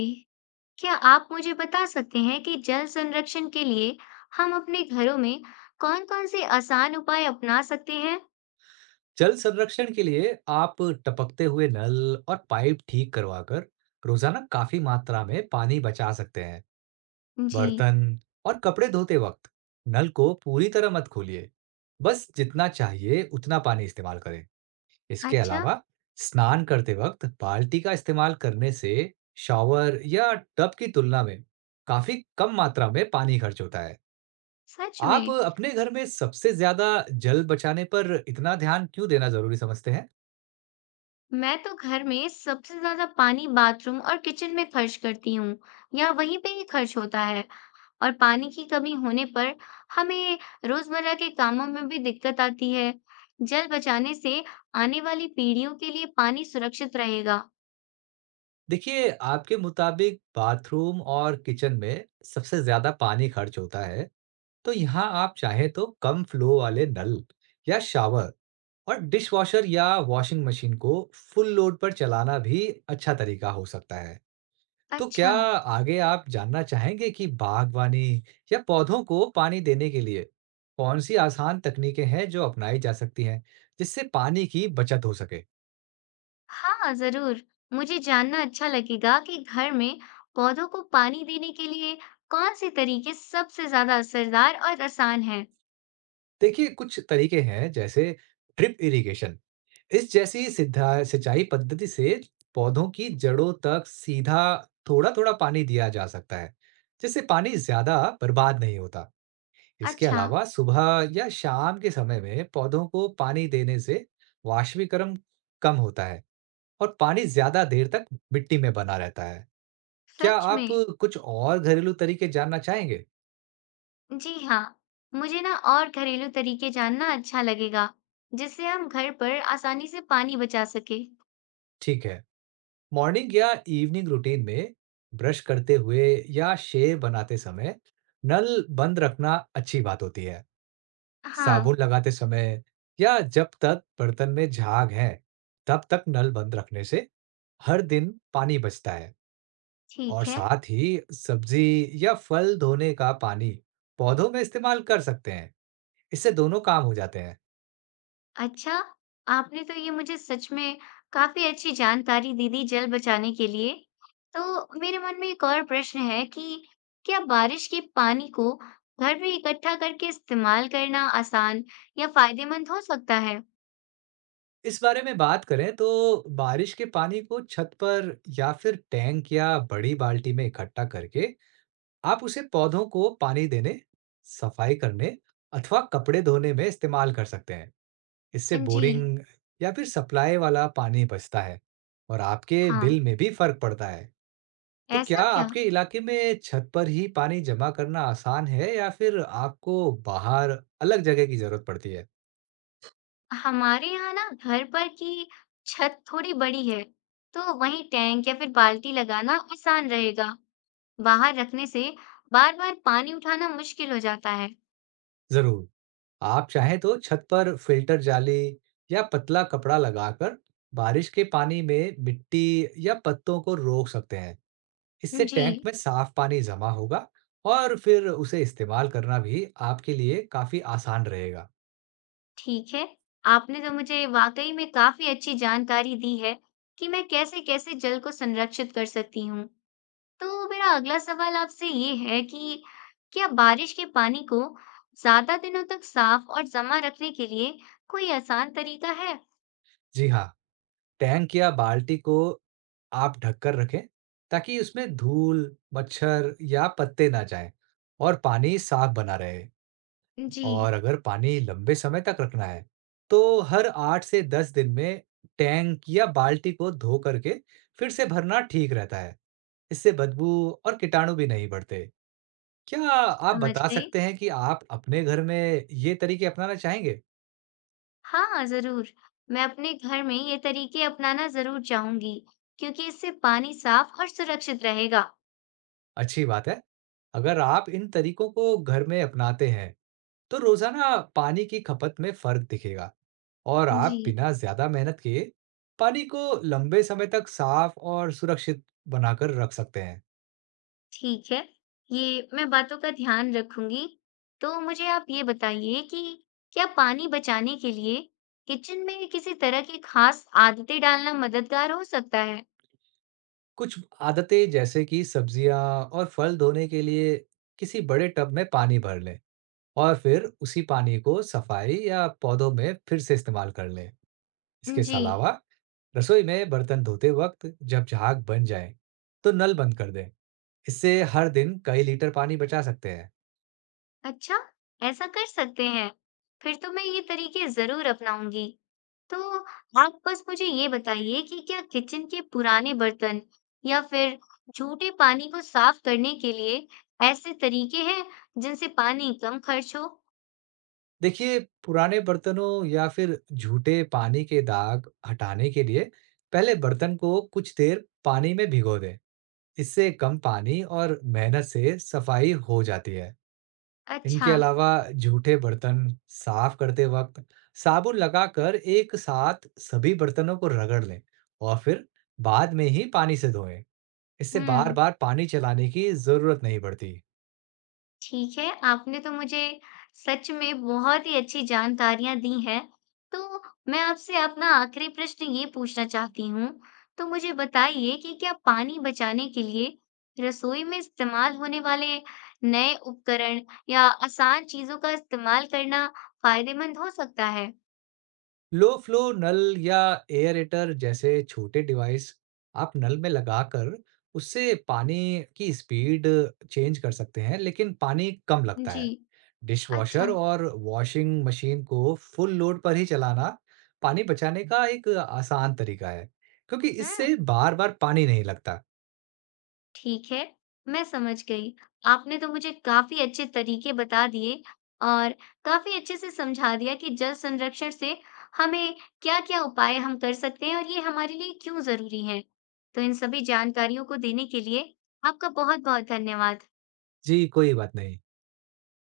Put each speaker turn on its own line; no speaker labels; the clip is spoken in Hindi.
जी, क्या आप मुझे बता सकते हैं कि जल संरक्षण के लिए हम अपने घरों में कौन-कौन से आसान उपाय अपना सकते हैं?
जल संरक्षण के लिए आप टपकते हुए नल और पाइप ठीक करवाकर रोजाना काफी मात्रा में पानी बचा सकते हैं।
जी,
बर्तन और कपड़े धोते वक्त नल को पूरी तरह मत खोलिए, बस जितना चाहिए उतना पानी इस्तेमाल करें। इसके
अच्छा,
अलावा स्नान करते वक्त बाल्टी का इस्तेमाल करने से शॉवर या टब की तुलना में काफी कम मात्रा में पानी खर्च होता है।
सच
आप
में।
अपने घर में सबसे ज्यादा जल बचाने पर इतना ध्यान क्यों देना जरूरी समझते हैं?
मैं तो घर में सबसे ज्यादा पानी बाथरूम और किचन में खर्च करती हूँ या वहीं पे ही खर्च होता है और पानी की कमी होने पर हमें रोजमर्रा के कामों में भी दिक्कत आती है। जल बचाने से आने वाली पीढ़ियों के लिए पानी सुरक्षित रहेगा।
देखिए, आपके मुताबिक बाथरूम और किचन में सबसे ज़्यादा पानी खर्च होता है, तो यहाँ आप चाहें तो कम फ्लो वाले नल या शावर और डिशवॉशर या वॉशिंग मशीन को फुल लोड पर चलाना भी अच्छा तरीका हो सकता है। तो क्या
अच्छा।
आगे आप जानना चाहेंगे कि बागवानी या पौधों को पानी देने के लिए कौन सी आसान तकनीकें हैं जो अपनाई जा सकती हैं, जिससे पानी की बचत हो सके?
हाँ, ज़रूर। मुझे जानना अच्छा लगेगा कि घर में पौधों को पानी देने के लिए कौन-से तरीके सबसे ज़्यादा असरदार और आसान हैं।
देखिए, कुछ तरीके हैं जैसे ड्रिप इरिगेशन इस जैसी सिद्धा सिंचाई पद्धति से पौधों की जड़ों तक सीधा थोड़ा-थोड़ा पानी दिया जा सकता है, जिससे पानी ज़्यादा बर्बाद नहीं होता। इसके
अच्छा,
अलावा सुबह या शाम के समय में पौधों को पानी देने से वाष्पीकरण कम होता है और पानी ज़्यादा देर तक मिट्टी में बना रहता है। क्या
सच
आप
में?
कुछ और घरेलू तरीके जानना चाहेंगे?
जी हाँ, मुझे ना और घरेलू तरीके जानना अच्छा लगेगा, जिससे हम घर पर आसानी से पानी बचा सकें।
ठीक है। मॉर्निंग या इवनिंग रूटीन में ब्रश करते हुए या शेव बनाते समय नल बंद रखना अच्छी बात होती है।
हाँ,
साबुन लगाते समय या जब तक बर्तन में झाग है, तब तक नल बंद रखने से हर दिन पानी बचता है और
ठीक है।
साथ ही सब्जी या फल धोने का पानी पौधों में इस्तेमाल कर सकते हैं। इससे दोनों काम हो जाते हैं।
अच्छा, आपने तो ये मुझे सच में काफ़ी अच्छी जानकारी दे दी जल बचाने के लिए। तो मेरे मन में एक और प्रश्न है कि क्या बारिश के पानी को घर में इकट्ठा करके इस्तेमाल करना आसान या फायदेमंद हो सकता है?
इस बारे में बात करें तो बारिश के पानी को छत पर या फिर टैंक या बड़ी बाल्टी में इकट्ठा करके आप उसे पौधों को पानी देने, सफाई करने अथवा कपड़े धोने में इस्तेमाल कर सकते हैं। इससे
जी,
बोरिंग या फिर सप्लाई वाला पानी बचता है और आपके
हाँ,
बिल में भी फर्क पड़ता है। तो क्या
ऐसा क्या?
आपके इलाके में छत पर ही पानी जमा करना आसान है, या फिर आपको बाहर अलग जगह की जरूरत पड़ती है?
हमारे यहाँ ना घर पर की छत थोड़ी बड़ी है, तो वहीं टैंक या फिर बाल्टी लगाना आसान रहेगा। बाहर रखने से बार-बार पानी उठाना मुश्किल हो जाता है।
जरूर, आप चाहें तो छत पर फिल्टर जाली या पतला कपड़ा लगाकर बारिश के पानी में मिट्टी या पत्तों को रोक सकते हैं। इससे
जी।
टैंक में साफ पानी जमा होगा और फिर उसे इस्तेमाल करना भी आपके लिए काफी आसान रहेगा।
ठीक है, आपने तो मुझे वाक़ई में काफ़ी अच्छी जानकारी दी है कि मैं कैसे-कैसे जल को संरक्षित कर सकती हूँ। तो मेरा अगला सवाल आपसे ये है कि क्या बारिश के पानी को ज़्यादा दिनों तक साफ़ और जमा रखने के लिए कोई आसान तरीका है?
जी हाँ, टैंक या बाल्टी को आप ढककर रखें, ताकि उसमें धूल, मच्छर या पत्ते ना जाएं और पानी साफ बना रहे।
जी,
और अगर पानी लंबे समय तक रखना है, तो हर 8 से 10 दिन में टैंक या बाल्टी को धो करके फिर से भरना ठीक रहता है। इससे बदबू और कीटाणु भी नहीं बढ़ते। क्या आप
समझ
बता
गई।
सकते हैं कि आप अपने घर में ये तरीके अपनाना चाहेंगे?
हाँ, ज़रूर। मैं अपने घर में ये तरीके अपनाना ज़रूर चाहूँगी, क्योंकि इससे पानी साफ़ और सुरक्षित रहेगा।
अच्छी बात है। अगर आप इन तरीकों को घर में अपनाते हैं, तो रोज़ाना पानी की खपत में फ़र्क दिखेगा और
जी।
आप बिना ज़्यादा मेहनत किए पानी को लंबे समय तक साफ़ और सुरक्षित बनाकर रख सकते हैं।
ठीक है, ये मैं बातों का ध्यान रखूंगी। तो मुझे आप ये बताइए कि क्या पानी बचाने के लिए किचन में किसी तरह की खास आदतें डालना मददगार हो सकता है?
कुछ आदतें जैसे कि सब्जियाँ और फल धोने के लिए किसी बड़े टब में पानी भर लें और फिर उसी पानी को सफाई या पौधों में फिर से इस्तेमाल कर लें। इसके
जी,
अलावा रसोई में बर्तन धोते वक्त जब झाग बन जाए, तो नल बंद कर दें। इससे हर दिन कई लीटर पानी बचा सकते हैं।
अच्छा, ऐसा कर सकते हैं। फिर तो मैं ये तरीके जरूर अपनाऊंगी। तो आप बस मुझे ये बताइए कि क्या किचन के पुराने बर्तन या फिर जूठे पानी को साफ करने के लिए ऐसे तरीके हैं जिनसे पानी कम खर्च हो?
देखिए, पुराने बर्तनों या फिर झूठे पानी के दाग हटाने के लिए पहले बर्तन को कुछ देर पानी में भिगो दें। इससे कम पानी और मेहनत से सफाई हो जाती है।
अच्छा।
इनके अलावा झूठे बर्तन साफ करते वक्त साबुन लगाकर एक साथ सभी बर्तनों को रगड़ लें और फिर बाद में ही पानी से धोएं। इससे
हुँ,
बार-बार पानी चलाने की ज़रूरत नहीं पड़ती।
ठीक है, आपने तो मुझे सच में बहुत ही अच्छी जानकारियाँ दी हैं। तो मैं आपसे अपना आखिरी प्रश्न ये पूछना चाहती हूँ, तो मुझे बताइए कि क्या पानी बचाने के लिए रसोई में इस्तेमाल होने वाले नए उपकरण या आसान चीज़ों का इस्तेमाल करना फ़ायदेमंद हो सकता है?
लो फ्लो नल या एयरेटर जैसे छोटे डिवाइस आप नल में लगाकर उससे पानी की स्पीड चेंज कर सकते हैं, लेकिन पानी कम लगता
जी,
है। डिशवॉशर
अच्छा,
और वॉशिंग मशीन को फुल लोड पर ही चलाना पानी बचाने का एक आसान तरीका है, क्योंकि
हुँ।
इससे बार-बार पानी नहीं लगता।
ठीक है, मैं समझ गई। आपने तो मुझे काफ़ी अच्छे तरीके बता दिए और काफ़ी अच्छे से समझा दिया कि जल संरक्षण से हमें क्या-क्या उपाय हम कर सकते हैं और ये हमारे लिए क्यों ज़रूरी हैं। तो इन सभी जानकारियों को देने के लिए आपका बहुत-बहुत धन्यवाद।
जी, कोई बात नहीं।